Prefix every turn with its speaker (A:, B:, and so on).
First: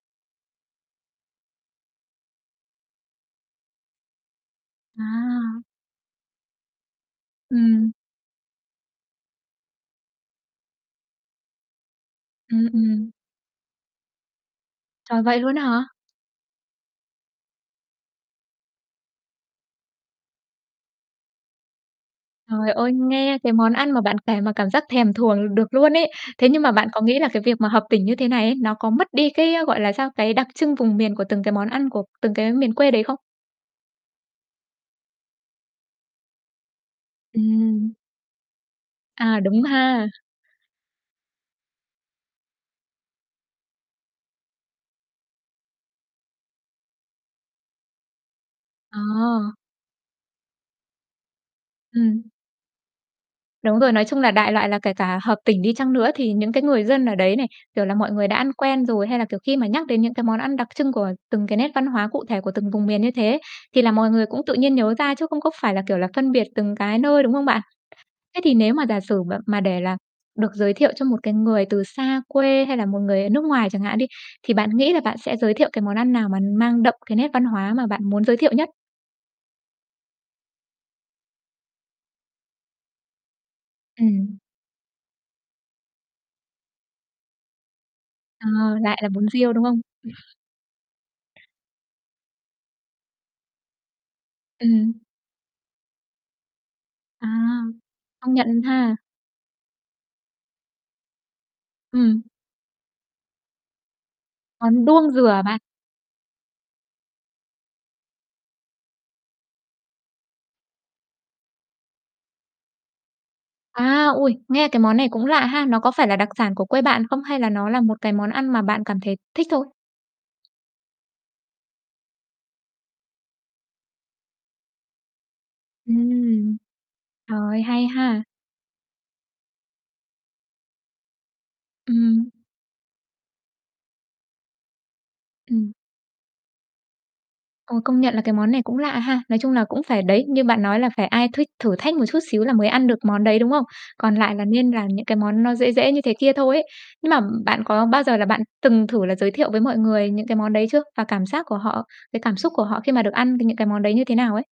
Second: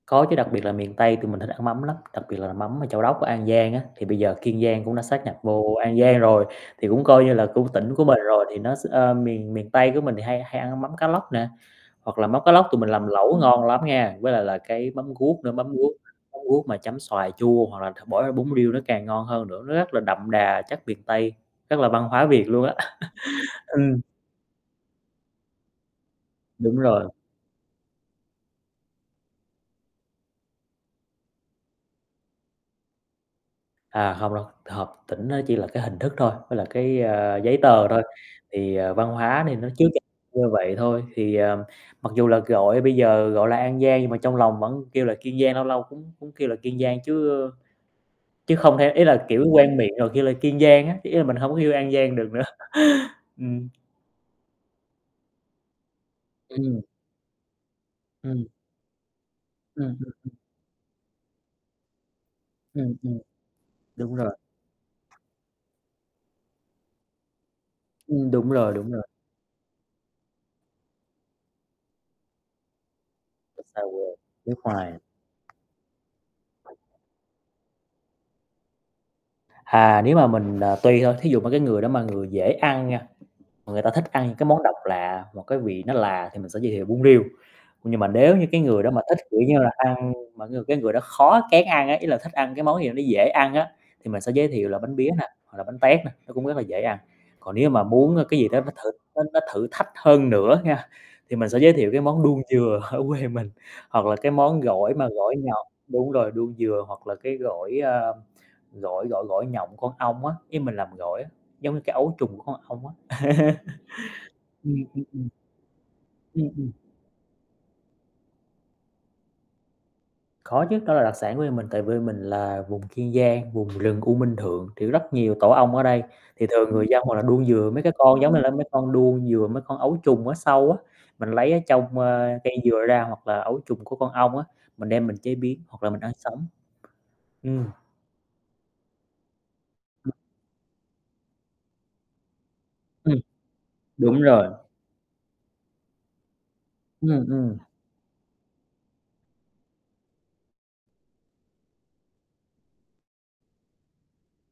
A: Có chứ, đặc biệt là miền Tây tụi mình thích ăn mắm lắm, đặc biệt là mắm ở Châu Đốc, An Giang á, thì bây giờ Kiên Giang cũng đã sáp nhập
B: À.
A: vô An Giang rồi, thì cũng coi như là cũng
B: Ừm.
A: tỉnh của mình rồi. Thì nó x ơ, miền miền Tây của mình thì hay hay ăn mắm cá lóc nè, hoặc là mắm cá
B: Ừm,
A: lóc tụi mình làm
B: ừm.
A: lẩu ngon lắm nha, với lại là cái mắm
B: Trời, vậy
A: ruốc nữa,
B: luôn á
A: mắm
B: hả?
A: ruốc mắm ruốc mà chấm xoài chua, hoặc là th bỏ vô bún riêu nó càng ngon hơn nữa, nó rất là đậm đà chất miền Tây, rất là văn hóa Việt luôn
B: Trời
A: á.
B: ơi, nghe cái món ăn
A: Ừm.
B: mà bạn kể mà cảm giác thèm thuồng được luôn ấy. Thế nhưng mà
A: Đúng
B: bạn có
A: rồi.
B: nghĩ là cái việc mà hợp tỉnh như thế này ấy, nó có mất đi cái, gọi là, sao, cái đặc trưng vùng miền của từng cái món ăn của từng cái miền quê đấy không?
A: À, hông đâu, hợp tỉnh nó chỉ là cái hình thức thôi, với là cái, ơ, giấy tờ
B: Ừm.
A: thôi, thì, ờ, văn
B: À,
A: hóa thì
B: đúng
A: nó [unintelligible]
B: ha.
A: như vậy thôi. Thì, ờ, mặc dù là gọi bây giờ gọi là An Giang, nhưng mà trong lòng vẫn kêu là Kiên Giang, lâu lâu cũng cũng kêu là Kiên Giang chứ, ơ, chứ không thể ý là, kiểu,
B: À.
A: quen miệng rồi kêu là Kiên Giang á, ý là mình hông có yêu An Giang được
B: Ừm.
A: nữa. Ừm.
B: Đúng rồi, nói chung là đại loại là kể cả hợp tỉnh đi chăng nữa thì những cái
A: Ừm.
B: người dân ở đấy này, kiểu là, mọi người đã
A: Ừm.
B: ăn quen rồi, hay là, kiểu, khi mà nhắc
A: Ừm
B: đến
A: hưm
B: những cái món
A: [unintelligible]
B: ăn đặc trưng của từng cái nét văn hóa cụ thể của từng vùng
A: Ừm,
B: miền như
A: ừm.
B: thế, thì là mọi
A: Đúng
B: người
A: rồi.
B: cũng tự nhiên nhớ ra chứ không có phải là, kiểu là, phân biệt từng cái nơi, đúng không bạn?
A: Ừm,
B: Thế
A: đúng
B: thì
A: rồi,
B: nếu mà
A: đúng
B: giả
A: rồi.
B: sử mà mà để là được giới thiệu cho một cái người từ xa quê, hay là một người ở nước
A: Rồi
B: ngoài chẳng
A: sao
B: hạn
A: giờ?
B: đi, thì
A: Nước
B: bạn nghĩ
A: ngoài.
B: là bạn sẽ giới thiệu cái món ăn nào mà mang đậm cái nét văn hóa mà bạn muốn giới thiệu nhất?
A: Hà, nếu mà mình, à, tùy thôi, thí dụ mà cái người đó mà người dễ ăn nha, mà người ta thích ăn những
B: Ừm.
A: cái món độc lạ, hoặc cái vị nó lạ thì mình sẽ giới thiệu bún riêu. Nhưng mà nếu như
B: Ờ,
A: cái người đó
B: lại
A: mà
B: là
A: thích,
B: bún
A: kiểu
B: riêu,
A: như
B: đúng
A: là,
B: không?
A: ăn mà cái người cái người đó khó, kén ăn á, ý là thích ăn cái món gì nó dễ ăn á, thì mình sẽ giới thiệu là
B: Ừm.
A: bánh pía nè, hoặc là bánh tét nè, nó cũng rất là dễ ăn.
B: À.
A: Còn nếu mà muốn
B: Công
A: cái gì
B: nhận
A: đó nó thử
B: ha.
A: nó nó thử thách hơn nữa nha, thì mình sẽ giới thiệu cái
B: Ừm.
A: món đuông dừa ở quê mình, hoặc là cái món
B: Con
A: gỏi mà
B: đuông dừa
A: gỏi
B: hả bạn?
A: nhọt đúng rồi, đuông dừa, hoặc là cái gỏi, a, gỏi gỏi gỏi nhộng con ong á, ý mình làm gỏi á, giống như cái ấu trùng của con ong á.
B: À, ôi, nghe
A: Ừm,
B: cái món này cũng
A: ừm.
B: lạ ha. Nó có phải là đặc
A: Ừm,
B: sản của
A: ừm.
B: quê bạn không, hay là nó là một cái món ăn mà bạn cảm thấy thích thôi?
A: Có chứ, đó là đặc sản của quê mình, tại vì mình là vùng Kiên Giang, vùng rừng U Minh Thượng, thì rất nhiều tổ ong ở đây, thì
B: Ừm.
A: thường người dân hoặc là
B: Trời
A: đuông
B: ơi,
A: dừa mấy
B: hay
A: cái con
B: ha.
A: giống như là mấy con đuông dừa, mấy con ấu trùng ở sâu á, mình lấy ở trong,
B: Ừm.
A: ơ, cây dừa ra, hoặc là ấu trùng của con ong á, mình đem mình chế biến,
B: Ừm.
A: hoặc là mình ăn sống. Ừm.
B: Ờ, công nhận là cái món này cũng lạ ha. Nói chung là cũng phải
A: Ừm.
B: đấy, như bạn nói là phải ai thích thử thách một chút xíu là mới ăn được
A: Ừm.
B: món đấy, đúng không? Còn
A: Đúng
B: lại là
A: rồi.
B: nên làm những cái món nó dễ dễ như thế kia thôi ấy. Nhưng mà
A: Ừm, ừm.
B: bạn có bao giờ là bạn từng thử là giới thiệu với mọi người những cái món đấy chưa? Và cảm giác của họ, cái cảm xúc của họ khi mà được ăn cái những cái món đấy như thế nào ấy?